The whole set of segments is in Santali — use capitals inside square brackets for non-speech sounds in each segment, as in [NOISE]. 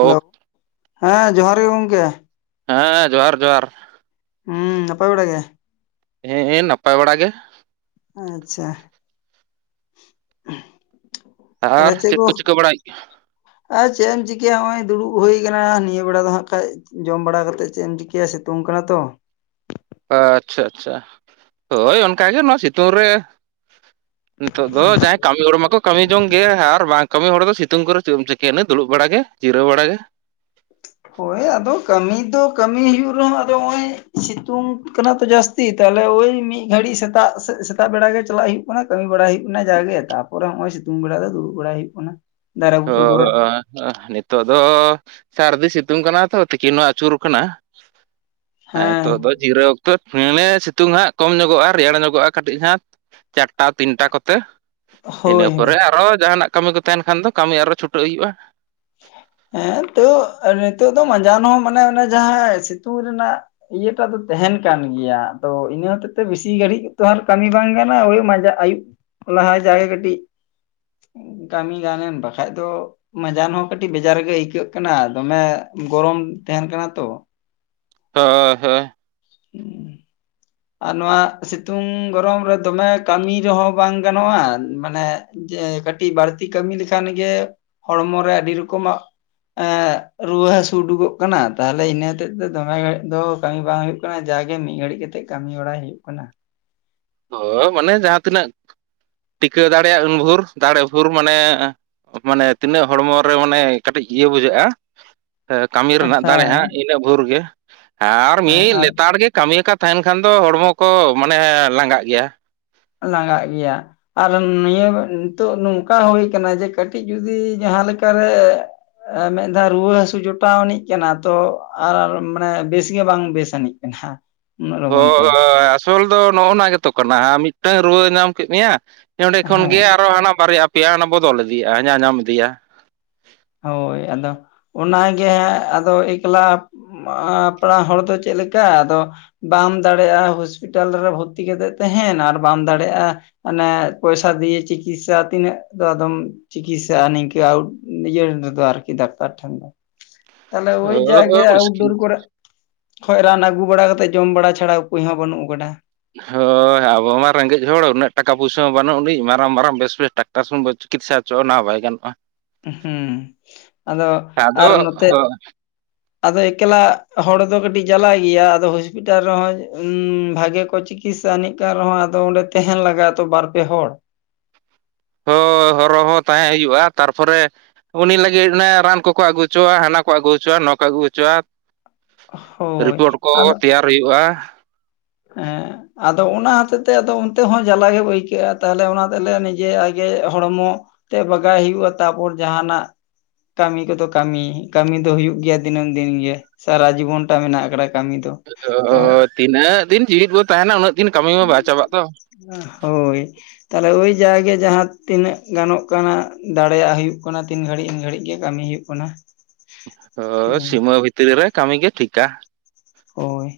ᱦᱮᱞᱳ, ᱦᱮᱸ ᱡᱚᱦᱟᱨ ᱜᱮ ᱜᱚᱝᱠᱮ। ᱦᱮᱸ ᱦᱮᱸ ᱡᱚᱦᱟᱨ ᱡᱚᱦᱟᱨ ᱦᱩᱸ ᱱᱟᱯᱟᱭ ᱵᱟᱲᱟ ᱜᱮ? ᱦᱮ ᱦᱮ ᱱᱟᱯᱟᱭ ᱵᱟᱲᱟ ᱜᱮ। ᱟᱪᱪᱷᱟ ᱟᱨ ᱪᱮᱫ ᱠᱚ ᱪᱤᱠᱟᱹ ᱵᱟᱲᱟᱭᱮᱫ ᱜᱮᱭᱟ ᱟᱨ ᱪᱮᱫ ᱮᱢ ᱪᱤᱠᱟᱹᱭᱟ ᱱᱚᱜᱼᱚᱭ ᱫᱩᱲᱩᱵ ᱦᱩᱭ ᱟᱠᱟᱱᱟ ᱱᱤᱭᱟᱹ ᱵᱮᱲᱟ ᱫᱚ ᱦᱟᱸᱜ ᱠᱷᱟᱡ। ᱡᱚᱢ ᱵᱟᱲᱟ ᱠᱟᱛᱮᱫ ᱪᱮᱫ ᱮᱢ ᱪᱤᱠᱟᱹᱭᱟ ᱥᱤᱛᱩᱝ ᱠᱟᱱᱟ ᱛᱚ। ᱟᱪᱪᱷᱟ ᱟᱪᱪᱷᱟ ᱦᱳᱭ ᱚᱱᱠᱟᱜᱮ ᱱᱚᱣᱟ ᱥᱤᱛᱩᱝ ᱨᱮ ᱱᱤᱛᱚᱜ ᱫᱚ ᱡᱟᱸᱦᱟᱭ ᱠᱟᱹᱢᱤ ᱦᱚᱲ ᱢᱟᱠᱚ ᱠᱟᱹᱢᱤ ᱡᱚᱝ ᱜᱮ ᱟᱨ ᱵᱟᱝ ᱠᱟᱹᱢᱤ ᱦᱚᱲ ᱫᱚ ᱥᱤᱛᱩᱝ ᱠᱚᱨᱮ ᱪᱮᱫ ᱮᱢ ᱪᱤᱠᱟᱹᱭᱟ ᱫᱩᱲᱩᱵ ᱵᱟᱲᱟᱟᱜ ᱜᱮ ᱡᱤᱨᱟᱹᱣ ᱵᱟᱲᱟ ᱜᱮ। ᱦᱳᱭ ᱟᱫᱚ ᱠᱟᱹᱢᱤ ᱫᱚ ᱠᱟᱹᱢᱤ ᱦᱩᱭᱩᱜ ᱨᱮᱦᱚᱸ ᱟᱫᱚ ᱱᱚᱜᱼᱭ ᱥᱤᱛᱩᱝ ᱠᱟᱱᱟ ᱛᱚ ᱡᱟᱹᱥᱛᱤ। ᱡᱟᱹᱥᱛᱤ ᱛᱟᱦᱚᱞᱮ ᱳᱭ ᱢᱤᱫ ᱜᱷᱟᱹᱲᱤᱡ ᱥᱮᱛᱟᱜ ᱥᱮᱫ ᱥᱮᱛᱟᱜ ᱵᱮᱲᱟ ᱜᱮ ᱪᱟᱞᱟᱜ ᱦᱩᱭᱩᱜ ᱠᱟᱱᱟ ᱠᱟᱹᱢᱤ ᱵᱟᱲᱟ ᱦᱩᱭᱩᱜ ᱠᱟᱱᱟ ᱡᱟᱜᱮ ᱛᱟ ᱯᱚᱨᱮ ᱱᱚᱸᱜᱼᱚᱭ ᱥᱤᱛᱩᱝ ᱵᱮᱲᱟ ᱫᱚ ᱫᱩᱲᱩᱵ ᱵᱟᱲᱟᱭ ᱦᱩᱭᱩᱜ ᱠᱟᱱᱟ। ᱫᱟᱨᱮ ᱚ ᱵᱩᱴᱟᱹ ᱠᱚᱨᱮ ᱱᱤᱛᱚᱜ ᱫᱚ ᱥᱟᱹᱨᱫᱤ ᱥᱤᱛᱩᱝ ᱠᱟᱱᱟ ᱛᱚ ᱛᱤᱠᱤᱱ ᱦᱚᱸ ᱟᱹᱪᱩᱨ ᱟᱠᱟᱱᱟ। ᱦᱮᱸ ᱱᱤᱛᱚᱜ ᱫᱚ ᱡᱤᱨᱟᱹᱣ ᱚᱠᱛᱚ ᱦᱮ ᱥᱤᱛᱩᱝ ᱦᱟᱸᱜ ᱠᱚᱢ ᱧᱚᱜᱚᱜᱼᱟ ᱨᱮᱭᱟᱲ ᱧᱚᱜᱚᱜᱼᱟ ᱠᱟᱹᱴᱤᱡ ᱦᱟᱸᱜ ᱪᱟᱨᱴᱟ ᱛᱤᱱᱴᱟ ᱠᱚᱛᱮ ᱤᱱᱟᱹ ᱦᱳᱭ ᱦᱳᱭ ᱯᱚᱨᱮ ᱟᱨᱚ ᱡᱟᱦᱟᱱᱟᱜ ᱠᱟᱹᱢᱤ ᱠᱚ ᱛᱟᱦᱮᱱ ᱠᱷᱟᱱ ᱫᱚ ᱠᱟᱹᱢᱤ ᱟᱨᱚ ᱪᱷᱩᱴᱟᱹᱜ ᱦᱩᱭᱩᱜᱼᱟ। ᱦᱮᱸ ᱛᱚ ᱱᱤᱛᱚᱜ ᱫᱚ ᱢᱟᱸᱡᱟᱱ ᱦᱚᱸ ᱢᱟᱱᱮ ᱚᱱᱮ ᱡᱟᱦᱟᱸ ᱥᱤᱛᱩᱝ ᱨᱮᱱᱟᱜ ᱤᱭᱟᱹᱴᱟᱜ ᱫᱚ ᱛᱟᱦᱮᱱ ᱠᱟᱱ ᱜᱮᱭᱟ ᱛᱚ ᱤᱱᱟᱹ ᱦᱚᱛᱮᱜ ᱛᱮ ᱵᱮᱥᱤ ᱜᱷᱟᱹᱲᱤᱡ ᱛᱚ ᱠᱟᱹᱢᱤ ᱵᱟᱝ ᱠᱟᱱᱟ ᱳᱭ ᱢᱟᱡᱟᱱ ᱟᱹᱭᱩᱵ ᱞᱟᱦᱟ ᱡᱟᱜᱮ ᱠᱟᱹᱴᱤᱡ ᱠᱟᱹᱢᱤ ᱜᱟᱱ ᱮᱱ ᱵᱟᱠᱷᱟᱡ ᱫᱚ ᱢᱟᱡᱟᱱ ᱦᱚᱸ ᱠᱟᱹᱴᱤᱡ ᱵᱮᱡᱟᱨ ᱜᱮ ᱟᱹᱭᱠᱟᱹᱜ ᱠᱟᱱᱟ ᱫᱚᱢᱮ ᱜᱚᱨᱚᱢ ᱛᱟᱦᱮᱱ ᱠᱟᱱᱟ ᱛᱚ। ᱦᱳᱭ ᱦᱳᱭ ᱦᱩᱸ [UNINTELLIGIBLE] ᱟᱨ ᱱᱚᱣᱟ ᱥᱤᱛᱩᱝ ᱜᱚᱨᱚᱢ ᱨᱮ ᱫᱚᱢᱮ ᱠᱟᱹᱢᱤ ᱨᱮᱦᱚᱸ ᱵᱟᱝ ᱜᱟᱱᱚᱜᱼᱟ ᱢᱟᱱᱮ ᱡᱮ ᱠᱟᱹᱴᱤᱡ ᱵᱟᱹᱲᱛᱤ ᱠᱟᱹᱢᱤ ᱞᱮᱠᱷᱟᱱ ᱜᱮ ᱦᱚᱲᱢᱚ ᱨᱮ ᱟᱹᱰᱤ ᱨᱚᱠᱚᱢᱟᱜ ᱨᱩᱣᱟᱹ ᱦᱟᱹᱥᱩ ᱩᱰᱩᱠᱚᱜ ᱠᱟᱱᱟ ᱛᱟᱦᱚᱞᱮ ᱤᱱᱟᱹ ᱦᱚᱛᱮᱫ ᱛᱮ ᱫᱚᱢᱮ ᱜᱷᱟᱹᱲᱤᱡ ᱫᱚ ᱠᱟᱹᱢᱤ ᱵᱟᱝ ᱦᱩᱭᱩᱜ ᱠᱟᱱᱟ। ᱡᱟᱜᱮ ᱢᱤᱫ ᱜᱷᱟᱹᱲᱤᱡ ᱠᱟᱛᱮᱜ ᱠᱟᱹᱢᱤ ᱵᱟᱲᱟᱭ ᱦᱩᱭᱩᱜ ᱠᱟᱱᱟ ᱦᱳᱭ ᱢᱟᱱᱮ ᱡᱟᱦᱟᱸ ᱛᱤᱱᱟᱹᱜ ᱴᱤᱠᱟᱹᱣ ᱫᱟᱲᱮᱭᱟᱜ ᱩᱱᱵᱷᱩᱨ ᱫᱟᱲᱮ ᱵᱷᱳᱨ ᱢᱟᱱᱮ ᱢᱟᱱᱮ ᱛᱤᱱᱟᱹᱜ ᱦᱚᱲᱢᱚ ᱨᱮ ᱢᱟᱱᱮ ᱠᱟᱹᱴᱤᱡ ᱤᱭᱟᱹ ᱵᱩᱡᱷᱟᱹᱜᱼᱟ ᱠᱟᱹᱢᱤ ᱨᱮᱱᱟᱜ ᱫᱟᱲᱮ ᱦᱮᱸ ᱦᱟᱸᱜ ᱤᱱᱟᱹᱜ ᱵᱷᱳᱨ ᱜᱮ ᱟᱨ ᱦᱮᱸ ᱢᱤᱫ ᱟᱨ ᱞᱮᱛᱟᱲ ᱜᱮ ᱠᱟᱹᱢᱤᱭᱟᱠᱟᱫ ᱛᱟᱦᱮᱱ ᱠᱷᱟᱱ ᱫᱚ ᱦᱚᱲᱢᱚ ᱠᱚ ᱢᱟᱱᱮ ᱞᱟᱸᱜᱟᱜ ᱜᱮᱭᱟ ᱞᱟᱸᱜᱟᱜ ᱜᱮᱭᱟ ᱟᱨ ᱱᱤᱭᱟᱹ ᱱᱤᱛᱚᱜ ᱱᱚᱝᱠᱟ ᱦᱩᱭ ᱟᱠᱟᱱᱟ ᱡᱮ ᱠᱟᱹᱴᱤᱡ ᱡᱚᱫᱤ ᱡᱟᱦᱟᱸ ᱞᱮᱠᱟᱨᱮ ᱢᱤᱫ ᱫᱷᱟᱣ ᱨᱩᱣᱟᱹ ᱦᱟᱹᱥᱩ ᱡᱚᱴᱟᱣ ᱟᱹᱱᱤᱡ ᱠᱟᱱᱟ ᱛᱚ ᱟᱨ ᱢᱟᱱᱮ ᱵᱮᱥ ᱜᱮ ᱵᱟᱝ ᱵᱮᱥ ᱟᱹᱱᱤᱡ ᱠᱟᱱᱟ ᱮᱱᱦᱚ ᱦ ᱟᱥᱚᱞ ᱫᱚ ᱱᱚᱜᱼᱚ ᱱᱚᱣᱟ ᱜᱮᱛᱚ ᱠᱟᱱᱟ ᱢᱤᱫᱴᱟᱝ ᱨᱩᱣᱟᱹ ᱧᱟᱢ ᱠᱮᱫ ᱢᱮᱭᱟ ᱱᱚᱸᱰᱮ ᱠᱷᱚᱱᱜᱮ ᱦᱮᱸ ᱟᱨᱚ ᱦᱟᱱᱟ ᱵᱟᱨᱭᱟ ᱯᱮᱭᱟ ᱦᱟᱱᱟ ᱵᱚᱫᱚᱞ ᱤᱫᱤᱭᱟ ᱧᱟ-ᱧᱟᱢ ᱤᱫᱤᱭᱟ ᱦᱳᱭ ᱟᱫᱚ ᱚᱱᱟᱜᱮ ᱟᱫᱚ ᱮᱠᱞᱟ ᱢᱟ ᱯᱮᱲᱟ ᱦᱚᱲ ᱫᱚ ᱪᱮᱫ ᱞᱮᱠᱟ ᱟᱫᱚ ᱵᱟᱢ ᱫᱟᱲᱮᱜᱼᱟ ᱦᱚᱥᱯᱤᱴᱟᱞ ᱨᱮ ᱵᱷᱚᱨᱛᱤ ᱠᱟᱛᱮᱫ ᱛᱟᱦᱮᱱ ᱟᱨ ᱵᱟᱢ ᱫᱟᱲᱮᱭᱟᱜᱼᱟ ᱢᱟᱱᱮ ᱯᱚᱭᱥᱟ ᱫᱤᱭᱮ ᱪᱤᱠᱤᱛᱥᱟ ᱛᱤᱱᱟᱹᱜ ᱫᱚ ᱟᱫᱚᱢ ᱪᱤᱠᱤᱛᱥᱟᱼᱟ ᱱᱤᱝᱠᱟᱹ। ᱱᱤᱭᱟᱹ ᱨᱮᱫᱚ ᱟᱨᱠᱤ ᱰᱟᱠᱛᱟᱨ ᱴᱷᱮᱱ ᱫᱚ ᱛᱟᱞᱮ ᱳᱭ ᱡᱟᱜᱮ ᱦᱳᱭ ᱢᱩᱥᱠᱤᱞ ᱟᱣᱩᱴᱰᱳᱨ ᱠᱚᱨᱮ ᱠᱷᱚᱱ ᱨᱟᱱ ᱟᱹᱜᱩ ᱵᱟᱲᱟ ᱠᱟᱛᱮᱫ ᱡᱚᱢ ᱵᱟᱲᱟ ᱪᱷᱟᱲᱟ ᱩᱯᱟᱹᱭ ᱦᱚᱸ ᱵᱟᱹᱱᱩᱜ ᱟᱠᱟᱫᱟ ᱦᱳᱭ ᱟᱵᱚ ᱢᱟ ᱨᱮᱸᱜᱮᱡ ᱦᱚᱲ ᱩᱱᱟᱹᱜ ᱴᱟᱠᱟ ᱯᱩᱭᱥᱟᱹ ᱦᱚᱸ ᱵᱟᱹᱱᱩᱜ ᱟᱹᱱᱤᱡ ᱢᱟᱨᱟᱝ ᱢᱟᱨᱟᱝ ᱵᱮᱥ ᱵᱮᱥ ᱴᱟᱠᱟ ᱛᱟᱨᱟᱥ ᱪᱤᱠᱤᱛᱥᱟ ᱦᱚᱪᱚᱼᱟ ᱚᱱᱟ ᱦᱚᱸ ᱵᱟᱭ ᱜᱟᱱᱚᱜᱼᱟ᱾ ᱦᱮᱸ ᱟᱫᱚ ᱟᱫᱚ ᱟᱨ ᱱᱚᱛᱮ ᱟᱫᱚ ᱮᱠᱞᱟ ᱦᱚᱲ ᱫᱚ ᱠᱟᱹᱴᱤᱡ ᱡᱟᱞᱟ ᱜᱮᱭᱟ ᱟᱫᱚ ᱦᱚᱥᱯᱤᱴᱟᱞ ᱨᱮᱦᱚᱸ ᱵᱷᱟᱜᱮ ᱠᱚ ᱛᱤᱠᱤᱥᱟ ᱟᱹᱱᱤᱡ ᱠᱟᱱ ᱨᱮᱦᱚᱸ ᱟᱫᱚ ᱚᱸᱰᱮ ᱛᱟᱦᱮᱱ ᱞᱟᱜᱟᱜᱼᱟ ᱛᱚ ᱵᱟᱨ ᱯᱮ ᱦᱚᱲ ᱦᱳᱭ ᱦᱚᱨᱚ ᱦᱚᱸ ᱛᱟᱦᱮᱸ ᱦᱩᱭᱩᱜᱼᱟ ᱛᱟᱨᱯᱚᱨᱮ ᱩᱱᱤ ᱞᱟᱹᱜᱤᱫ ᱚᱱᱟ ᱨᱟᱱ ᱠᱚᱠᱚ ᱟᱹᱜᱩ ᱦᱚᱪᱚᱣᱟ ᱦᱟᱱᱟ ᱠᱚ ᱟᱹᱜᱩ ᱦᱚᱪᱚᱣᱟ ᱱᱚᱣᱟ ᱠᱚ ᱟᱹᱜᱩ ᱦᱚᱪᱚᱣᱟ ᱦᱳᱭ ᱨᱤᱯᱳᱨᱴ ᱠᱚ ᱛᱮᱭᱟᱨ ᱦᱩᱭᱩᱜᱼᱟ ᱦᱮ ᱟᱫᱚ ᱚᱱᱟ ᱦᱚᱛᱮᱜ ᱛᱮ ᱟᱫᱚ ᱚᱱᱛᱮ ᱦᱚᱸ ᱡᱟᱞᱟ ᱜᱮ ᱟᱹᱭᱠᱟᱹᱜᱼᱟ ᱛᱟᱦᱞᱮ ᱚᱱᱟ ᱛᱮᱞᱮ ᱱᱤᱡᱮ ᱟᱡᱜᱮ ᱦᱚᱲᱢᱚ ᱛᱮ ᱵᱟᱜᱟᱭ ᱦᱩᱭᱩᱜᱼᱟ ᱛᱟᱯᱚᱨ ᱡᱟᱦᱟ ᱱᱟᱜ ᱠᱟᱹᱢᱤ ᱠᱚᱫᱚ ᱠᱟᱹᱢᱤ ᱠᱟᱹᱢᱤ ᱫᱚ ᱦᱩᱭᱩᱜ ᱜᱮᱭᱟ ᱫᱤᱱᱟᱹᱢ ᱫᱤᱱ ᱜᱮ ᱥᱟᱨᱟ ᱡᱤᱵᱚᱱ ᱴᱟ ᱢᱮᱱᱟᱜ ᱟᱠᱟᱫᱟ ᱠᱟᱹᱢᱤ ᱫᱚ ᱛᱚ ᱚ ᱛᱤᱱᱟᱹᱜ ᱫᱤᱱ ᱡᱤᱣᱮᱫ ᱵᱚ ᱛᱟᱦᱮᱱᱟ ᱩᱱᱟᱹᱜ ᱫᱤᱱ ᱠᱟᱹᱢᱤ ᱢᱟ ᱵᱟᱭ ᱪᱟᱵᱟᱜ ᱛᱚ ᱦᱳᱭ ᱛᱟᱦᱚᱞᱮ ᱳᱭ ᱡᱟᱭᱮ ᱡᱟᱦᱟᱸ ᱛᱤᱱᱟᱹᱜ ᱜᱟᱱᱚᱜ ᱠᱟᱱᱟ ᱫᱟᱲᱮᱭᱟᱜ ᱦᱩᱭᱩᱜ ᱠᱟᱱᱟ ᱛᱤᱱ ᱜᱷᱟᱹᱲᱤᱡ ᱤᱱ ᱜᱷᱟᱹᱲᱤᱡ ᱜᱮ ᱠᱟᱹᱢᱤ ᱦᱩᱭᱩᱜ ᱠᱟᱱᱟ ᱚ ᱥᱤᱢᱟᱹ ᱵᱷᱤᱛᱨᱤ ᱨᱮ ᱠᱟᱹᱢᱤ ᱜᱮ ᱴᱷᱤᱠᱟ ᱦᱳᱭ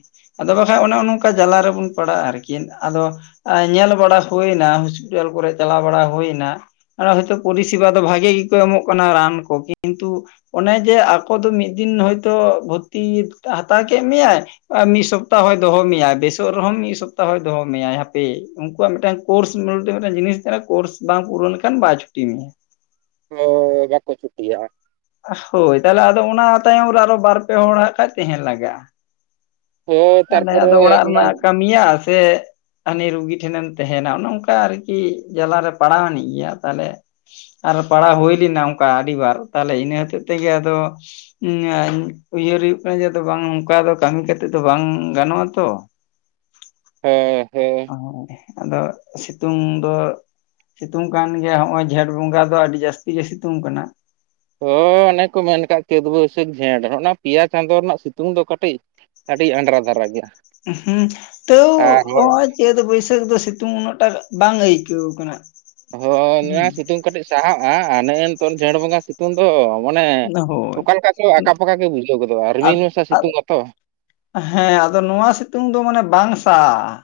ᱟᱫᱚ ᱵᱟᱠᱷᱟᱡ ᱚᱱᱮ ᱱᱚᱝᱠᱟ ᱡᱟᱞᱟ ᱨᱮᱵᱚᱱ ᱯᱟᱲᱟᱜᱼᱟ ᱟᱨᱠᱤ ᱟᱫᱚ ᱧᱮᱞ ᱵᱟᱲᱟ ᱦᱩᱭᱱᱟ ᱦᱚᱥᱯᱤᱴᱟᱞ ᱠᱚᱨᱮ ᱪᱟᱞᱟᱣ ᱵᱟᱲᱟ ᱦᱩᱭᱱᱟ᱾ ᱟᱨ ᱦᱚᱭᱛᱚ ᱯᱚᱨᱤᱥᱮᱵᱟ ᱫᱚ ᱵᱷᱟᱜᱮ ᱜᱮᱠᱚ ᱮᱢᱚᱜ ᱠᱟᱱᱟ ᱨᱟᱱ ᱠᱚ ᱠᱤᱱᱛᱩ ᱚᱱᱮ ᱡᱮ ᱟᱠᱚ ᱫᱚ ᱢᱤᱫ ᱫᱤᱱ ᱦᱚᱭᱛᱳ ᱵᱷᱚᱨᱛᱤ ᱦᱟᱛᱟᱣ ᱠᱮᱫ ᱢᱮᱭᱟᱭ ᱢᱤᱫ ᱥᱚᱯᱛᱟᱦᱚᱭ ᱫᱚᱦᱚ ᱢᱮᱟᱭ ᱵᱮᱥᱚᱜ ᱨᱮᱦᱚᱸ ᱢᱤᱫ ᱥᱚᱯᱛᱟᱦᱚᱭᱭ ᱫᱚᱦᱚ ᱢᱮᱭᱟᱭ ᱦᱟᱯᱮ ᱩᱱᱠᱩᱣᱟᱜ ᱢᱤᱫᱴᱟᱝ ᱠᱳᱨᱥ ᱢᱤᱫᱴᱮᱱ ᱡᱤᱱᱤᱥ ᱛᱟᱦᱮᱱᱟ ᱠᱳᱨᱥ ᱵᱟᱝ ᱯᱩᱨᱟᱹ ᱞᱮᱱᱠᱷᱟᱱ ᱵᱟᱭ ᱪᱷᱩᱴᱤ ᱢᱮᱭᱟ᱾ ᱚ ᱵᱟᱠᱚ ᱪᱷᱩᱴᱤᱭᱟ ᱦᱳᱭ ᱛᱟᱦᱚᱞᱮ ᱟᱫᱚ ᱚᱱᱟ ᱛᱟᱭᱚᱢ ᱨᱮ ᱟᱨᱚ ᱵᱟᱨ ᱯᱮ ᱦᱚᱲ ᱦᱟᱜ ᱠᱷᱟᱡ ᱛᱟᱦᱮᱱ ᱞᱟᱜᱟᱜᱼᱟ᱾ ᱦᱳᱭ ᱛᱟᱦᱚᱞᱮ ᱛᱟᱨᱯᱚᱨᱮ ᱟᱫᱚ ᱚᱲᱟᱜ ᱨᱮᱱᱟᱜ ᱠᱟᱹᱢᱤᱭᱟ ᱥᱮ ᱦᱟᱱᱤ ᱨᱩᱜᱤ ᱴᱷᱮᱱᱮᱢ ᱛᱟᱦᱮᱱᱟ ᱚᱱᱮ ᱚᱱᱠᱟ ᱟᱨᱠᱤ ᱡᱟᱞᱟᱨᱮ ᱯᱟᱲᱟᱣᱱᱤᱡ ᱜᱮᱭᱟ ᱛᱟᱦᱚᱞᱮ ᱟᱨ ᱯᱟᱲᱦᱟᱣ ᱦᱩᱭ ᱞᱮᱱᱟ ᱚᱱᱠᱟ ᱟᱹᱰᱤᱵᱟᱨ ᱛᱟᱦᱚᱞᱮ ᱤᱱᱟᱹ ᱦᱚᱛᱮᱡ ᱛᱮᱜᱮ ᱟᱫᱚ ᱩᱭᱦᱟᱹᱨ ᱦᱩᱭᱩᱜ ᱠᱟᱱᱟ ᱡᱮ ᱟ ᱵᱟᱝ ᱱᱚᱝᱠᱟ ᱫᱚ ᱠᱟᱹᱢᱤ ᱠᱟᱛᱮᱜ ᱫᱚ ᱵᱟᱝ ᱜᱟᱱᱚᱜᱼᱟ ᱛᱚ ᱦᱚ ᱦᱚ ᱚ ᱟᱫᱚ ᱥᱤᱛᱩᱝ ᱫᱚ ᱥᱤᱛᱩᱝ ᱠᱟᱱ ᱜᱮᱭᱟ ᱦᱚᱸᱜ ᱚᱚᱭ ᱡᱷᱮᱸᱴ ᱵᱚᱸᱜᱟ ᱫᱚ ᱟᱹᱰᱤ ᱡᱟᱹᱥᱛᱤ ᱜᱮ ᱥᱤᱛᱩᱝ ᱠᱟᱱᱟ᱾ ᱦᱳᱭ ᱚᱱᱮ ᱠᱚ ᱢᱮᱱ ᱠᱟᱜ ᱞᱮᱠᱟᱛᱮ ᱵᱟᱹᱭᱥᱟᱹᱠᱷ ᱡᱷᱮᱸᱴ ᱚᱱᱟ ᱯᱮᱭᱟ ᱪᱟᱸᱫᱳ ᱨᱮᱱᱟᱜ ᱥᱤᱛᱩᱝ ᱫᱚ ᱠᱟᱹᱴᱤᱡ ᱟᱹᱰᱤ ᱟᱸᱰᱨᱟ ᱫᱷᱟᱨᱟ ᱜᱮᱭᱟ ᱦᱩᱸ ᱛᱟ. ᱟᱨ ᱦᱚᱲ ᱣ ᱪᱟᱹᱛ ᱵᱟᱹᱭᱥᱟᱹᱠ ᱫᱚ ᱥᱤ ᱱᱛᱩ ᱩᱱᱟᱹᱜ ᱴᱟ ᱵᱟᱝ ᱟᱹᱭᱠᱟᱹᱣ ᱠᱟᱱᱟ ᱦᱳᱭ ᱱᱚᱣᱟ ᱥᱤᱛᱩᱝ ᱠᱟᱹᱴᱤᱡ ᱥᱟᱦᱟᱜᱼᱟ ᱟᱨ ᱱᱮᱜᱼ ᱱᱤᱛᱚᱝ ᱡᱷᱮᱸᱴ ᱵᱚᱸᱜᱟ ᱥᱤᱛᱩᱝ ᱥᱤᱛᱩᱝ ᱫᱚ ᱢᱟᱱᱮ ᱦᱳᱭ ᱚᱠᱟ ᱠᱚ ᱟᱠᱟᱼ ᱯᱟᱠᱟ ᱜᱮ ᱵᱩᱡᱷᱟᱹᱣ ᱜᱚᱫᱚᱜᱼᱟ ᱨᱤᱢᱤᱱ ᱢᱮᱥᱟ ᱥᱤᱛᱩᱝ ᱟᱛᱚ ᱦᱮᱸ ᱟᱫᱚ ᱱᱚᱣᱟ ᱥᱤᱛᱩᱝ ᱫᱚ ᱢᱟᱱᱮ ᱵᱟᱝ ᱥᱟᱦᱟᱜᱼᱟ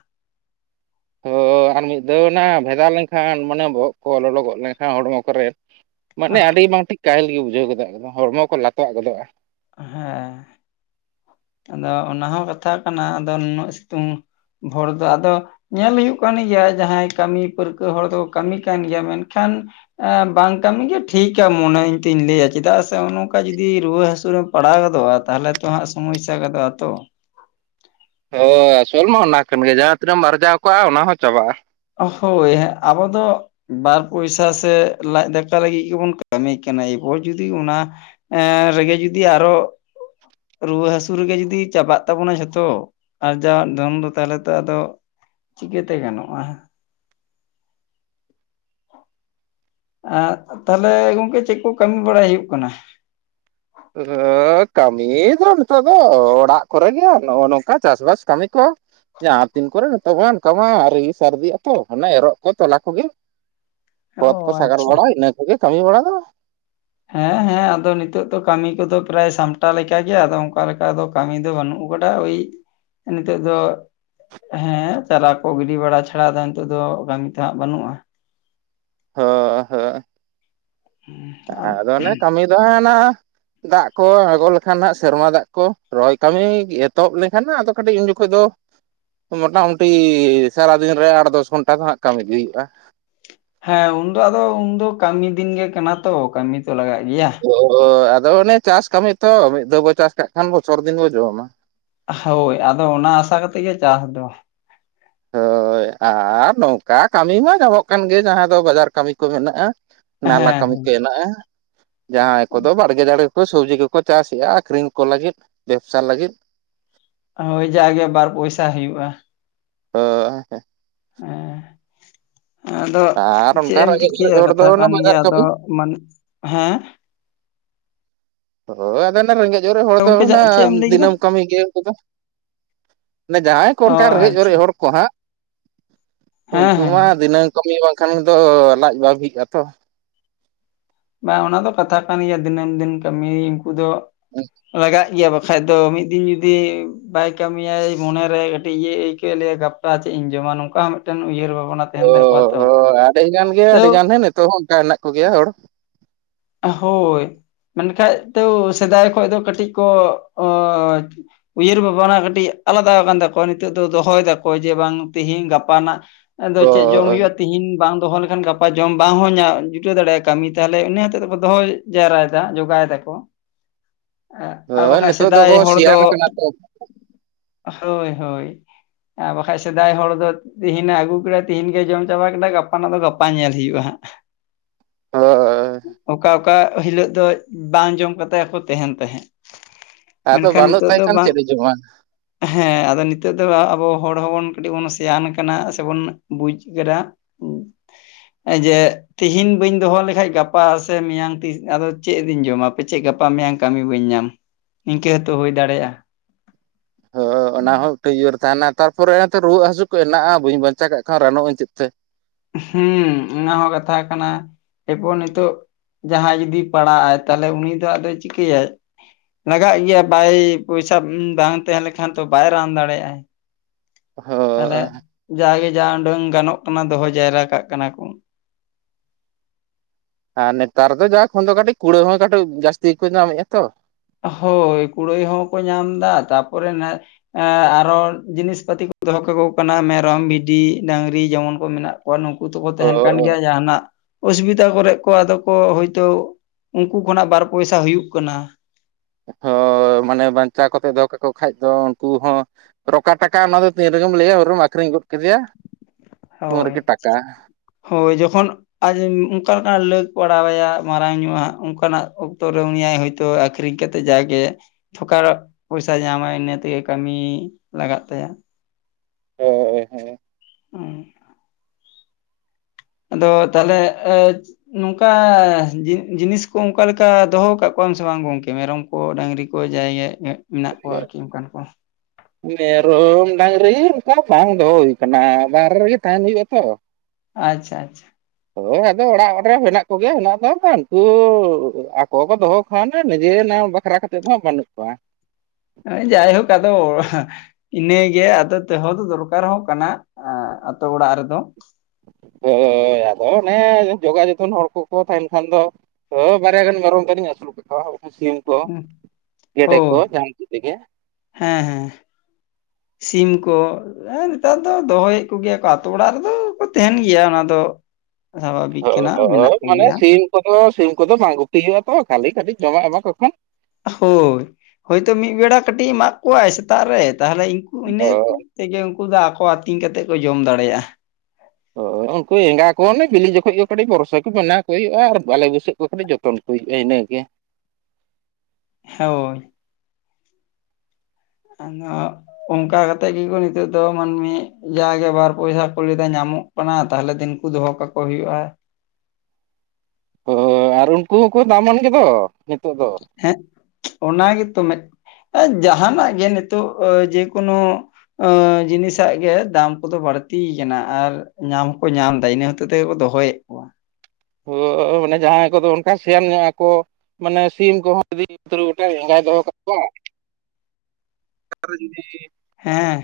ᱛᱚ ᱟᱨ ᱢᱤᱫ ᱫᱷᱟᱣ ᱚᱱᱟ ᱵᱷᱮᱫᱟ ᱞᱮᱱᱠᱷᱟᱱ ᱢᱟᱱᱮ ᱵᱚᱦᱚᱜ ᱠᱚ ᱞᱚᱞᱚ ᱜᱚᱜ ᱞᱮᱱᱠᱷᱟᱱ ᱦᱚᱲᱢᱚ ᱠᱚᱨᱮ ᱢᱟᱱᱮ ᱟᱹᱰᱤ ᱵᱟᱝ ᱴᱷᱤᱠ ᱠᱟᱹᱦᱤᱞ ᱜᱮ ᱵᱩᱡᱷᱟᱹᱣ ᱜᱚᱫᱚᱜ ᱦᱚᱲᱢᱚ ᱠᱚ ᱞᱟᱛᱚᱟᱜ ᱜᱚᱫᱚᱜᱼᱟ ᱦᱮᱸ ᱟᱫᱚ ᱚᱱᱟ ᱦᱚᱸ ᱠᱟᱛᱷᱟ ᱠᱟᱱᱟ ᱟᱫᱚ ᱱᱩᱱᱟᱹᱜ ᱥᱤᱛᱩᱝ ᱵᱷᱳᱨ ᱫᱚ ᱟᱫᱚ ᱧᱮᱞ ᱦᱩᱭᱩᱜ ᱠᱟᱱ ᱜᱮᱭᱟ ᱡᱟᱦᱟᱸᱭ ᱠᱟᱹᱢᱤ ᱯᱟᱹᱨᱠᱟᱹ ᱦᱚᱲ ᱫᱚ ᱠᱟᱹᱢᱤ ᱠᱟᱱ ᱜᱮᱭᱟ ᱢᱮᱱᱠᱷᱟᱱ ᱵᱟᱝ ᱠᱟᱹᱢᱤ ᱜᱮ ᱴᱷᱤᱠᱟ ᱢᱚᱱᱮ ᱤᱧ ᱛᱚᱧ ᱞᱟᱹᱭᱟ ᱪᱮᱫᱟᱜ ᱥᱮ ᱚᱱᱚ ᱱᱚᱝᱠᱟ ᱡᱩᱫᱤ ᱨᱩᱣᱟᱹ ᱦᱟᱹᱥᱩ ᱨᱮ ᱯᱟᱲᱟᱣ ᱜᱚᱫᱚᱜᱼᱟ ᱛᱟᱦᱚᱞᱮ ᱛᱚ ᱦᱟᱸᱜ ᱥᱚᱢᱚᱥᱥᱟ ᱜᱚᱫᱚᱜᱼᱟ ᱛᱚ ᱦᱳᱭ ᱟᱥᱚᱞ ᱢᱟ ᱚᱱᱟ ᱠᱟᱱ ᱜᱮ ᱡᱟᱦᱟᱸ ᱛᱤᱱᱟᱹᱜ ᱮᱢ ᱟᱨᱡᱟᱣ ᱠᱟᱜᱼᱟ ᱚᱱᱟ ᱦᱚᱸ ᱪᱟᱵᱟᱜᱼᱟ ᱦᱳᱭ ᱟᱵᱚ ᱫᱚ ᱵᱟᱨ ᱯᱚᱭᱥᱟ ᱥᱮ ᱞᱟᱡ ᱫᱟᱠᱟ ᱞᱟᱹᱜᱤᱫ ᱜᱮᱵᱚᱱ ᱠᱟᱹᱢᱤᱜ ᱠᱟᱱᱟ ᱮᱨᱯᱚᱨ ᱡᱩᱫᱤ ᱚᱱᱟ ᱮ ᱨᱮᱜᱮᱡ ᱡᱩᱫᱤ ᱟᱨᱚ ᱨᱩᱣᱟᱹ ᱦᱟᱹᱥᱩ ᱨᱮᱜᱮ ᱡᱩᱫᱤ ᱪᱟᱵᱟᱜ ᱛᱟᱵᱚᱱᱟ ᱡᱷᱚᱛᱚ ᱟᱨᱡᱟᱣᱟᱜ ᱫᱷᱚᱱ ᱫᱚ ᱛᱟᱦᱚᱞᱮ ᱛᱚ ᱟᱫᱚ ᱪᱤᱠᱟᱹᱛᱮ ᱜᱟᱱᱚᱜᱼᱟ ᱮ ᱛᱟᱦᱚᱞᱮ ᱜᱚᱝᱠᱮ ᱪᱮᱫ ᱠᱚ ᱠᱟᱹᱢᱤ ᱵᱟᱲᱟᱭ ᱦᱩᱭᱩᱜ ᱠᱟᱱᱟ [UNINTELLIGIBLE] ᱠᱟᱹᱢᱤ ᱫᱚ ᱱᱤᱛᱚᱜ ᱫᱚ ᱚᱲᱟᱜ ᱠᱚᱨᱮ ᱜᱮ ᱱᱚᱜᱼᱚ ᱱᱚᱝᱠᱟ ᱪᱟᱥᱵᱟᱥ ᱠᱟᱹᱢᱤ ᱠᱚ ᱡᱟᱦᱟᱸ ᱛᱤᱱ ᱠᱚᱨᱮ ᱛᱚᱚᱱ ᱚᱱᱠᱟ ᱢᱟ ᱟᱨ ᱥᱟᱨᱫᱤᱜ ᱟᱛᱚ ᱦᱟᱱᱮ ᱮᱨᱚᱜ ᱠᱚ ᱛᱚᱞᱟ ᱠᱚᱜᱮ ᱠᱷᱚᱛ ᱠᱚ ᱚ ᱥᱟᱜᱟᱲ ᱟᱪᱪᱷᱟ ᱵᱟᱲᱟ ᱤᱱᱟᱹ ᱠᱚᱜᱮ ᱠᱟᱹᱢᱤ ᱵᱟᱲᱟ ᱫᱚ ᱦᱮᱸ ᱦᱮᱸ ᱟᱫᱚ ᱱᱤᱛᱚᱜ ᱫᱚ ᱠᱟᱹᱢᱤ ᱠᱚᱫᱚ ᱯᱨᱟᱭ ᱥᱟᱢᱴᱟᱣ ᱞᱮᱠᱟ ᱜᱮ ᱟᱫᱚ ᱚᱱᱠᱟ ᱞᱮᱠᱟ ᱠᱟᱹᱢᱤ ᱫᱚ ᱵᱟᱹᱱᱩᱜ ᱠᱟᱫᱟ ᱳᱭ ᱱᱤᱛᱚᱜ ᱫᱚ ᱦᱮᱸ ᱪᱟᱨᱟ ᱠᱚ ᱜᱤᱰᱤ ᱵᱟᱲᱟ ᱪᱷᱟᱲᱟ ᱫᱚ ᱱᱤᱛᱚᱜ ᱫᱚ ᱠᱟᱹᱢᱤ ᱫᱚᱦᱟᱸᱜ ᱵᱟᱹᱱᱩᱜᱼᱟ ᱦ ᱦᱳᱭ ᱟᱫᱚ ᱚᱱᱮ ᱠᱟᱹᱢᱤ ᱫᱚ ᱦᱟᱱᱟ ᱫᱟᱜ ᱠᱚ ᱟᱬᱜᱚ ᱞᱮᱠᱷᱟᱱ ᱦᱜ ᱥᱮᱨᱢᱟ ᱫᱟᱜ ᱠᱚ ᱨᱚᱦᱚᱭ ᱠᱟᱹᱢᱤ ᱮᱛᱚᱦᱚᱵ ᱞᱮᱱᱠᱷᱟᱱ ᱟᱫᱚ ᱠᱟᱹᱴᱤᱡ ᱩᱱ ᱡᱚᱠᱷᱚᱱ ᱫᱚ ᱢᱳᱚᱴᱟᱟᱢᱩᱴᱤ ᱥᱟᱨᱟᱫᱤᱱ ᱨᱮ ᱟᱴ ᱫᱚᱥ ᱜᱷᱚᱱᱴᱟ ᱫᱚ ᱦᱟᱜ ᱠᱟᱹᱢᱤ ᱜᱮ ᱦᱩᱭᱩᱜᱼᱟ ᱦᱮᱸ ᱩᱱᱫᱚ ᱟᱫᱚ ᱩᱱᱫᱚ ᱠᱟᱹᱢᱤ ᱫᱤᱱ ᱜᱮ ᱠᱟᱱᱟ ᱛᱚ ᱠᱟᱹᱢᱤ ᱛᱚ ᱞᱟᱜᱟᱜ ᱜᱮᱭᱟ ᱚ ᱟᱫᱚ ᱚᱱᱮ ᱪᱟᱥ ᱠᱟᱹᱢᱤ ᱛᱚ ᱢᱤᱫ ᱫᱷᱟᱣ ᱵᱚ ᱪᱟᱥ ᱠᱟᱜ ᱠᱷᱟᱱ ᱵᱚᱪᱷᱚᱨ ᱫᱤᱱ ᱵᱚ ᱡᱚᱢᱟ ᱦᱳᱭ ᱟᱫᱚ ᱚᱱᱟ ᱟᱥᱟ ᱠᱟᱛᱮᱫ ᱜᱮ ᱪᱟᱥ ᱫᱚ ᱦᱳᱭ ᱟᱨ ᱱᱚᱝᱠᱟ ᱠᱟᱹᱢᱤ ᱢᱟ ᱧᱟᱢᱚᱜ ᱠᱟᱱ ᱜᱮ ᱡᱟᱦᱟᱸ ᱫᱚ ᱵᱟᱡᱟᱨ ᱠᱟᱹᱢᱤ ᱠᱚ ᱢᱮᱱᱟᱜᱼᱟ ᱦᱮᱸ ᱱᱟᱞᱞᱟ ᱦᱮᱸ ᱠᱟᱹᱢᱤᱛᱮ ᱦᱮᱱᱟᱜᱼᱟ ᱡᱟᱦᱟᱸᱭ ᱠᱚᱫᱚ ᱵᱟᱝ ᱵᱟᱲᱜᱮ ᱫᱟᱲᱮ ᱠᱚ ᱥᱚᱵᱽᱡᱤ ᱠᱚᱠᱚ ᱪᱟᱥᱮᱫᱼᱟ ᱟᱠᱷᱨᱤᱧ ᱠᱚ ᱞᱟᱹᱜᱤᱫ ᱵᱮᱵᱥᱟ ᱞᱟᱹᱜᱤᱫ ᱳᱭ ᱡᱟᱜᱮ ᱵᱟᱨ ᱯᱚᱭᱥᱟ ᱦᱩᱭᱩᱜᱼᱟ [UNINTELLIGIBLE] [UNINTELLIGIBLE] ᱟᱫᱚ ᱟᱨ ᱪᱮᱫ ᱚᱱᱠᱟ ᱮᱢ ᱨᱮᱸᱜᱮᱡ ᱚᱨᱮᱡ ᱪᱤᱠᱟᱹᱭᱟ ᱦᱚᱲ ᱫᱚ ᱠᱟᱛᱷᱟ ᱚᱱᱟ ᱠᱟᱱ ᱵᱟᱡᱟᱨ ᱜᱮᱭᱟ ᱟᱫᱚ ᱠᱟᱹᱢᱤ ᱢᱟᱱᱮ ᱦᱮᱸ ᱦᱳᱭ ᱟᱫᱚ ᱨᱮᱸᱜᱮᱡᱚᱨᱮᱡ ᱦᱚᱲ ᱫᱚ ᱜᱚᱝᱠᱮ ᱪᱮᱫ ᱦᱩᱱᱟᱝ ᱮᱢ ᱞᱟᱹᱭ ᱠᱮᱫᱟ ᱫᱤᱱᱟᱹᱢ ᱠᱟᱹᱢᱤ ᱜᱮᱭᱟ ᱩᱱᱠᱩ ᱫᱚ ᱚᱱᱮ ᱡᱟᱦᱟᱸᱭ ᱠᱚ ᱚ ᱚᱱᱠᱟ ᱨᱮᱜᱮᱡ ᱟᱪᱪᱷᱟ ᱚᱨᱮᱡ ᱦᱚᱲ ᱠᱚ ᱦᱟᱸᱜ ᱦᱮᱸ ᱩᱱᱠᱩ ᱦᱮᱸ ᱢᱟ ᱫᱤᱱᱟᱹᱢ ᱠᱟᱹᱢᱤ ᱵᱟᱝᱠᱷᱟᱱ ᱫᱚ ᱞᱟᱡ ᱵᱟᱝ ᱵᱤᱜ ᱛᱟᱠᱚᱣᱟ ᱵᱟᱝ ᱚᱱᱟ ᱫᱚ ᱠᱟᱛᱷᱟ ᱠᱟᱱ ᱜᱮᱭᱟ ᱫᱤᱱᱟᱹᱢ ᱫᱤᱱ ᱠᱟᱹᱢᱤ ᱩᱱᱠᱩ ᱫᱚ ᱞᱟᱜᱟᱜ ᱜᱮᱭᱟ ᱵᱟᱠᱚ ᱵᱟᱠᱷᱟᱡ ᱫᱚ ᱢᱤᱫ ᱫᱤᱱ ᱡᱩᱫᱤ ᱵᱟᱭ ᱠᱟᱹᱢᱤᱭᱟᱭ ᱢᱚᱱᱮᱨᱮ ᱠᱟᱹᱴᱤᱡ ᱤᱭᱟᱹ ᱟᱹᱭᱠᱟᱹᱜ ᱞᱮᱭᱟ ᱜᱟᱯᱟ ᱜᱟᱯᱟ ᱪᱮᱫ ᱤᱧ ᱡᱚᱢᱟ ᱱᱚᱝᱠᱟ ᱦᱚᱸ ᱢᱤᱫᱴᱮᱱ ᱩᱭᱦᱟᱹᱨ ᱵᱷᱟᱵᱽᱱᱟ ᱛᱟᱦᱮᱱ ᱚ ᱛᱟᱠᱚᱣᱟ ᱛᱚ [UNINTELLIGIBLE] ᱛᱚ ᱦᱚᱸ ᱚᱱᱠᱟ ᱦᱮᱱᱟᱜ ᱠᱚᱜᱮᱭᱟ ᱦᱚᱲ ᱦᱳᱭ ᱢᱮᱱᱠᱷᱟᱡ ᱛᱚ ᱥᱮᱫᱟᱭ ᱠᱷᱚᱱ ᱫᱚ ᱠᱟᱹᱴᱤᱡ ᱠᱚ [UNINTELLIGIBLE] ᱩᱭᱦᱟᱹᱨ ᱵᱷᱟᱵᱽᱚᱱᱟ ᱠᱟᱹᱴᱤᱡ ᱟᱞᱟᱫᱟ ᱠᱟᱱ ᱛᱟᱠᱚᱣᱟ ᱱᱤᱛᱚᱜ ᱫᱚ ᱫᱚᱦᱚᱭ ᱫᱟᱠᱚ ᱡᱮ ᱵᱟᱝ ᱛᱮᱤᱦᱤᱧ ᱜᱟᱯᱟᱱᱟᱜ ᱟᱫᱚ ᱪᱮᱫ ᱡᱚᱢ ᱦᱳᱭ ᱦᱩᱭᱩᱜᱼᱟ ᱛᱤᱦᱤᱧ ᱵᱟᱝ ᱫᱚᱦᱚ ᱞᱮᱠᱷᱟᱱ ᱜᱟᱯᱟ ᱡᱚᱢ ᱵᱟᱝ ᱦᱚᱸ ᱡᱩᱴᱟᱹᱣ ᱫᱟᱲᱮᱭᱟᱜᱼᱟ ᱠᱟᱹᱢᱤ ᱛᱟᱦᱚᱞᱮ ᱩᱱᱤ ᱱᱤᱛᱚ ᱫᱚᱠᱚ ᱫᱚᱦᱚ ᱡᱟᱣᱨᱟᱭᱮᱫᱟ ᱡᱚᱜᱟᱣ ᱫᱟᱠᱚ ᱟᱨ ᱦᱳᱭ ᱵᱟᱠᱷᱟᱡ ᱱᱤᱛᱚᱜ ᱥᱮᱫᱟᱭ ᱫᱚᱠᱚ ᱦᱚᱲ ᱫᱚ ᱥᱮᱭᱟᱱ ᱠᱟᱱᱟ ᱛᱚ ᱦᱳᱭ ᱦᱳᱭ ᱟᱨ ᱵᱟᱠᱷᱟᱡ ᱥᱮᱫᱟᱭ ᱦᱚᱲ ᱫᱚ ᱛᱤᱦᱤᱧᱮ ᱟᱹᱜᱩ ᱠᱮᱫᱟ ᱛᱮᱦᱤᱧ ᱜᱮ ᱡᱚᱢ ᱪᱟᱵᱟ ᱠᱮᱫᱟ ᱜᱟᱯᱟ ᱫᱚ ᱜᱟᱯᱟ ᱧᱮᱞ ᱦᱩᱭᱩᱜᱼᱟ ᱦᱟᱸᱜ [UNINTELLIGIBLE] ᱚᱠᱟ ᱚᱠᱟ ᱦᱤᱞᱳᱜ ᱫᱚ ᱵᱟᱝ ᱡᱚᱢ ᱠᱟᱛᱮᱜ ᱜᱮᱠᱚ ᱛᱟᱦᱮᱱ ᱛᱟᱦᱮᱸᱫ ᱟᱫᱚ ᱢᱮᱱᱠᱷᱟᱱ ᱵᱟᱹᱱᱩᱜ ᱱᱤᱛᱚᱜ ᱛᱟᱭ ᱫᱚ ᱠᱷᱟᱱ ᱵᱟᱝ ᱪᱮᱫ ᱮ ᱡᱚᱢᱟ ᱦᱮᱸ ᱟᱫᱚ ᱱᱤᱛᱚᱜ ᱫᱚ ᱟᱵᱚ ᱦᱚᱲ ᱦᱚᱸᱵᱚᱱ ᱠᱟᱹᱴᱤᱡ ᱵᱚᱱ ᱥᱮᱭᱟᱱ ᱠᱟᱱᱟ ᱥᱮᱵᱚᱱ ᱵᱩᱡ ᱠᱮᱫᱫᱟ [INAUDIBLE] ᱡᱮ ᱛᱮᱤᱦᱤᱧ ᱵᱟᱹᱧ ᱫᱚᱦᱚ ᱞᱮᱠᱷᱟᱡ ᱜᱟᱯᱟ ᱜᱟᱯᱟ ᱥᱮ ᱢᱮᱭᱟᱝ ᱛᱤᱥ ᱟᱫᱚ ᱪᱮᱫ ᱫᱚᱧ ᱡᱚᱢᱟᱯᱮᱪᱮᱫ ᱜᱟᱯᱟ ᱢᱮᱭᱟᱝ ᱠᱟᱹᱢᱤ ᱵᱟᱹᱧ ᱧᱟᱢ ᱱᱤᱱᱝᱠᱟᱹ ᱦᱚᱸᱛᱚ ᱦᱩᱭ ᱫᱟᱲᱮᱭᱟᱜᱼᱟ ᱦᱳ ᱚᱱᱟ ᱦᱚᱸ ᱢᱤᱫᱴᱮᱡ ᱤᱭᱟᱹ ᱨᱮ ᱛᱟᱦᱮᱱᱟ ᱛᱟᱨᱯᱚᱨᱮ ᱚᱱᱟᱛᱮ ᱨᱩᱣᱟᱹᱜ ᱦᱟᱹᱥᱩ ᱠᱚ ᱦᱱᱟᱜᱼᱟ ᱵᱟᱹᱧ ᱵᱟᱧᱪᱟᱣ ᱠᱟᱜ ᱠᱷᱟᱱ ᱨᱟᱱᱚᱜ ᱟᱹᱧ ᱪᱮᱫ ᱛᱮ ᱦᱮᱸ ᱚᱱᱟ ᱦᱚᱸ ᱠᱟᱛᱷᱟ ᱠᱟᱱᱟ ᱮᱯᱚᱨ ᱱᱤᱛᱚᱜ ᱡᱟᱦᱟᱸᱭ ᱡᱩᱫᱤ ᱯᱟᱲᱟᱜᱼ ᱟᱭ ᱛᱟᱦᱚᱞᱮ ᱩᱱᱤ ᱫᱚ ᱟᱫᱚᱭ ᱪᱤᱠᱟᱹᱭᱟᱭ ᱞᱟᱜᱟᱜ ᱜᱮᱭᱟ ᱵᱟᱭ ᱯᱚᱭᱥᱟ ᱵᱟᱝ ᱛᱟᱦᱮᱸ ᱞᱮᱠᱷᱟᱱ ᱛᱚ ᱵᱟᱭ ᱨᱟᱱ ᱫᱟᱲᱮᱭᱟᱜᱼᱟᱭ ᱛᱟᱦᱚᱞᱮ ᱦᱳᱭ ᱡᱟᱜᱮ ᱡᱟ ᱩᱰᱟᱹᱝ ᱜᱟᱱᱚᱜ ᱛᱟᱢᱟ ᱫᱚᱦᱚ ᱡᱟᱭᱨᱟ ᱠᱟᱜ ᱠᱟᱱᱟ ᱠᱚ ᱟᱨ ᱱᱮᱛᱟᱨ ᱫᱚ ᱡᱟ ᱠᱷᱚᱱ ᱫᱚ ᱠᱟᱹᱴᱤᱡ ᱠᱩᱲᱟᱹ ᱦᱚᱸ ᱠᱟᱹᱴᱤᱡ ᱡᱟᱹᱥᱛᱤ ᱜᱮ ᱠᱚ ᱧᱟᱢᱮᱫᱼᱟ ᱛᱚ ᱦᱳᱭ ᱠᱩᱲᱟᱹᱭ ᱦᱚᱸᱠᱚ ᱧᱟᱢ ᱮᱫᱟ ᱛᱟᱯᱚᱨᱮ ᱟᱨᱚ ᱡᱤᱱᱤᱥ ᱯᱟᱹᱛᱤ ᱠᱚ ᱫᱚᱦᱚ ᱠᱟᱠᱚ ᱠᱟᱱᱟ ᱢᱮᱨᱚᱢ ᱵᱷᱤᱰᱤ ᱰᱟᱹᱝᱨᱤ ᱡᱮᱢᱚᱱ ᱠᱚ ᱢᱮᱱᱟᱜ ᱠᱚᱣᱟ ᱱᱩᱠᱩ ᱛᱚᱠᱚ ᱛᱚ ᱛᱟᱦᱮᱸᱱ ᱠᱟᱱ ᱜᱮᱭᱟ ᱡᱟᱦᱟᱸᱱᱟᱜ ᱚᱥᱩᱵᱤᱫᱟ ᱠᱚᱨᱮ ᱠᱚ ᱟᱫᱚ ᱠᱚ ᱦᱳᱭᱛᱳ ᱩᱱᱠᱩ ᱠᱷᱚᱱᱟᱜ ᱵᱟᱨ ᱯᱚᱭᱥᱟ ᱦᱩᱭᱩᱜ ᱠᱟᱱᱟ ᱦᱳᱭ ᱢᱟᱱᱮ ᱵᱟᱧᱪᱟᱣ ᱠᱚᱛᱮ ᱫᱚᱦᱚ ᱠᱟᱠᱚ ᱠᱷᱟᱱᱡ ᱫᱚ ᱩᱱᱠᱩ ᱦᱚᱸ ᱨᱚᱠᱟ ᱴᱟᱠᱟ ᱚᱱᱟ ᱫᱚ ᱛᱤᱱ ᱨᱮᱜᱮᱢ ᱞᱟᱹᱭᱟ ᱨᱮᱢ ᱟᱠᱷᱨᱤᱧ ᱜᱚᱫ ᱠᱮᱫᱮᱭᱟ ᱩᱱ ᱦᱳᱭ ᱨᱮᱜᱮ ᱴᱟᱠᱟ ᱦᱳᱭ ᱡᱚᱠᱷᱚᱱ ᱟᱡ ᱚᱱᱠᱟ ᱞᱮᱠᱟᱱᱟᱜ ᱞᱟᱹᱠ ᱯᱟᱲᱟᱣ ᱟᱭᱟ ᱢᱟᱨᱟᱝ ᱧᱚᱜᱼᱟᱜ ᱚᱱᱠᱟᱱᱟᱜ ᱚᱠᱛᱚᱨ ᱨᱮ ᱩᱱᱤᱭᱟᱭ ᱦᱳᱭᱛᱳ ᱛᱚ ᱟᱠᱷᱨᱤᱧ ᱠᱟᱛᱮ ᱡᱟᱜᱮ ᱴᱷᱚᱠᱟᱨ ᱯᱚᱭᱥᱟ ᱧᱟᱢᱟᱭ ᱤᱱᱟᱹ ᱛᱮᱜᱮ ᱠᱟᱹᱢᱤ ᱞᱟᱜᱟᱜ ᱛᱟᱭᱟ ᱦᱮ ᱦᱮ ᱦᱳᱭ ᱟᱫᱚ ᱛᱟᱦᱚᱞᱮ ᱮ ᱱᱚᱝᱠᱟ ᱡᱤᱱᱤᱥ ᱠᱚ ᱚᱱᱠᱟ ᱞᱮᱠᱟ ᱫᱚᱦᱚ ᱟᱠᱟᱫ ᱠᱚᱣᱟᱢ ᱥᱮ ᱵᱟᱝ ᱜᱚᱝᱠᱮ ᱢᱮᱨᱚᱢ ᱠᱚ ᱰᱟᱹᱝᱨᱤ ᱠᱚ ᱡᱟᱭ ᱜᱮ ᱢᱮᱱᱟᱜ ᱠᱚᱣᱟ ᱟᱨᱠᱤ ᱚᱱᱠᱟᱱ ᱠᱚ ᱢᱮᱨᱚᱢ ᱰᱟᱝᱨᱤ ᱚᱱᱠᱟ ᱵᱟᱝ ᱫᱚᱦᱚ ᱦᱩᱭ ᱠᱟᱱᱟ ᱵᱟᱨᱦᱮ ᱨᱮᱜᱮ ᱛᱟᱦᱮᱸᱱ ᱦᱩᱭᱩᱜᱼᱟ ᱛᱚ ᱟᱪᱪᱷᱟ ᱟᱪᱪᱷᱟ ᱦᱳᱭ ᱟᱫᱚ ᱚᱲᱟᱜ ᱨᱮ ᱢᱮᱱᱟᱜ ᱠᱚᱜᱮᱭᱟ ᱢᱮᱱᱟᱜ ᱱᱟᱜ ᱫᱚ ᱩᱱᱠᱩ ᱟᱠᱚ ᱠᱚ ᱫᱚᱦᱚ ᱠᱷᱟᱱ ᱱᱤᱡᱮ ᱵᱟᱠᱷ ᱠᱷᱟᱨᱟ ᱠᱟᱛᱮᱫ ᱦᱚᱸ ᱵᱟᱹᱱᱩᱜ ᱠᱚᱣᱟ ᱦᱮ ᱡᱟᱭᱦᱳᱠ ᱟᱫᱚ ᱤᱱᱟᱹᱜᱮ ᱟᱫᱚ ᱛᱮᱦᱚᱸ ᱫᱚ ᱫᱚᱨᱠᱟᱨ ᱦᱚᱸ ᱠᱟᱱᱟ ᱟᱛᱳ ᱚᱲᱟᱜ ᱨᱮᱫᱚ ᱦᱮᱸ ᱦᱳᱭ ᱟᱫᱚ ᱚᱱᱮ ᱡᱚᱜᱟᱣ ᱡᱚᱛᱚᱱ ᱦᱚᱲ ᱠᱚᱠᱚ ᱛᱟᱦᱮᱸᱱ ᱠᱷᱟᱱ ᱫᱚ ᱵᱟᱨᱭᱟ ᱜᱟᱱ ᱢᱮᱨᱚᱢ ᱫᱚᱞᱤᱧ ᱟᱹᱥᱩᱞ ᱠᱚ ᱦᱸ ᱥᱤᱢ ᱠᱚ ᱜᱮᱰᱮ ᱠᱚ ᱦᱳᱭ ᱡᱟᱦᱟᱸᱱ ᱠᱚ ᱛᱮᱜᱮ ᱦᱮᱸ ᱦᱮᱸ ᱥᱤᱢ ᱠᱚ ᱦᱮᱸ ᱱᱮᱛᱟᱨ ᱫᱚ ᱫᱚᱦᱚᱭᱮᱫ ᱠᱚ ᱜᱮᱭᱟ ᱠᱚ ᱟᱛᱳ ᱚᱲᱟᱜ ᱨᱮᱫᱚ ᱠᱚ ᱛᱟᱦᱮᱱ ᱜᱮᱭᱟ ᱚᱱᱟ ᱫᱚ ᱥᱟᱵᱷᱟᱵᱤᱠ ᱠᱟᱱᱟ ᱢᱮᱱᱟᱜ ᱦᱳᱭ ᱢᱟᱱᱮ ᱠᱚᱜᱮᱭᱟ ᱥᱤᱢ ᱠᱚᱫᱚ ᱥᱤᱢ ᱠᱚᱫᱚ ᱵᱟᱝ ᱜᱩᱯᱤ ᱦᱩᱭᱩᱜᱼᱟ ᱛᱚ ᱠᱷᱟᱹᱞᱤ ᱠᱟᱹᱴᱤᱡ ᱡᱚᱢᱟᱜ ᱮᱢᱟ ᱠᱚ ᱠᱷᱟᱱ ᱦᱳᱭ ᱦᱳᱭᱛᱳ ᱢᱤᱫ ᱵᱮᱲᱟ ᱠᱟᱹᱴᱤᱡ ᱮᱢᱟᱜ ᱠᱚᱣᱟᱭ ᱥᱮᱛᱟᱜ ᱨᱮ ᱛᱟᱦᱚᱞᱮ ᱩᱱᱠᱩ ᱤᱱᱟᱹ ᱦᱳᱭ ᱛᱮᱜᱮ ᱩᱱᱠᱩ ᱫᱚ ᱟᱠᱚ ᱟᱹᱛᱤᱧ ᱠᱟᱛᱮᱫ ᱠᱚ ᱡᱚᱢ ᱫᱟᱲᱮᱭᱟᱜᱼᱟ ᱦᱳᱭ ᱩᱱᱠᱩ ᱮᱸᱜᱟ ᱠᱚ ᱚᱱᱮ ᱵᱤᱞᱤ ᱡᱚᱠᱷᱚᱡ ᱜᱮ ᱠᱟᱹᱴᱤᱡ ᱵᱚᱨᱥᱮ ᱠᱚ ᱵᱮᱱᱟᱣ ᱠᱚ ᱦᱩᱭᱩᱜᱼᱟ ᱟᱨ ᱵᱟᱞᱮ ᱵᱩᱥᱟᱹᱜ ᱠᱚ ᱠᱟᱹᱴᱤᱡ ᱡᱚᱛᱚᱱ ᱠᱚ ᱦᱩᱭᱩᱜᱼᱟ ᱤᱱᱟᱹᱜ ᱜᱮ ᱦᱳᱭ ᱟᱫᱚ ᱚᱱᱠᱟ ᱠᱟᱛᱮᱜ ᱜᱮᱠᱚ ᱱᱤᱛᱚᱜ ᱫᱚ ᱢᱟᱹᱱᱢᱤ ᱡᱟᱜᱮ ᱵᱟᱨ ᱯᱚᱭᱥᱟ ᱠᱚ ᱞᱟᱹᱭᱫᱟ ᱧᱟᱢᱚᱜ ᱛᱟᱦᱚᱞᱮ ᱫᱤᱱ ᱠᱚ ᱫᱚᱦᱚ ᱠᱟᱠᱚ ᱦᱩᱭᱩᱜᱼᱟ ᱦᱚ ᱟᱨ ᱩᱱᱠᱩ ᱦᱚᱸᱠᱚ ᱫᱟᱢᱟᱱ ᱜᱮᱫᱚ ᱱᱤᱛᱳ ᱫᱚ ᱦᱮᱸ ᱚᱱᱟ ᱜᱮᱛᱚ ᱢᱮᱫ ᱡᱟᱦᱟᱸᱱᱟᱜ ᱜᱮ ᱱᱤᱛᱚᱜ ᱡᱮᱠᱳᱱᱳ ᱟᱹ ᱡᱤᱱᱤᱥᱼᱟᱜ ᱜᱮ ᱫᱟᱢ ᱠᱚᱫᱚ ᱵᱟᱹᱲᱛᱤᱭ ᱠᱟᱱᱟ ᱟᱨ ᱧᱟᱢ ᱦᱚᱸᱠᱚ ᱧᱟᱢ ᱮᱫᱟ ᱤᱱᱟᱹ ᱦ ᱛᱚ ᱛᱮᱜᱮ ᱠᱚ ᱫᱚᱦᱚᱭᱮᱫ ᱠᱚᱣᱟ ᱦᱚ ᱢᱟᱱᱮ ᱡᱟᱦᱟᱸᱭ ᱠᱚᱫᱚ ᱚᱱᱠᱟ ᱥᱮᱭᱟᱱ ᱧᱚᱜ ᱟᱠᱚ ᱢᱟᱱᱮ ᱥᱤᱢ ᱠᱚᱦᱚᱸ ᱡᱩᱫᱤ ᱛᱩᱨᱩᱭ ᱜᱚᱴᱮᱡ ᱮᱸᱜᱟᱭ ᱫᱚᱦᱚ ᱠᱟᱜ ᱠᱚᱣᱟ ᱟᱨ [INAUDIBLE] ᱡᱤ ᱦᱮᱸ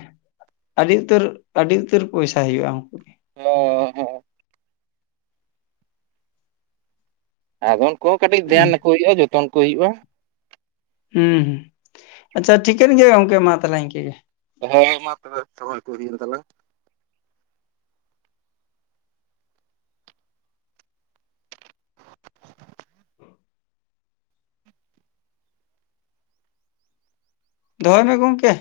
ᱟᱹᱰᱤ ᱩᱛᱟᱹᱨ ᱟᱹᱰᱤ ᱩᱛᱟᱹᱨ ᱯᱚᱭᱥᱟ ᱦᱩᱭᱩᱜᱼᱟ ᱩᱱᱠᱩ ᱜᱮ᱾ [INAUDIBLE] ᱚ ᱟᱫᱚ ᱩᱱᱠᱩ ᱠᱟᱹᱴᱤᱡ ᱦᱩᱸ ᱫᱷᱮᱭᱟᱱ ᱟᱠᱩ ᱦᱩᱭᱩᱜᱼᱟ ᱡᱚᱛᱚᱱ ᱠᱚ ᱦᱩᱭᱩᱜᱼᱟ ᱦᱩᱸ ᱦᱸ ᱟᱪᱪᱷᱟ ᱴᱷᱤᱠᱟᱹᱱ ᱜᱮᱭᱟ ᱜᱚᱝᱠᱮ ᱢᱟ ᱛᱟᱦᱞᱮ ᱤᱱᱠᱟᱹ ᱜᱮ ᱦᱮᱸ ᱢᱟ ᱛᱚᱵᱮ ᱥᱚᱢᱚᱭ ᱠᱚ ᱦᱩᱭᱮᱱ ᱛᱟᱞᱟᱝ ᱫᱚᱦᱚᱭ ᱢᱮ ᱜᱚᱝᱠᱮ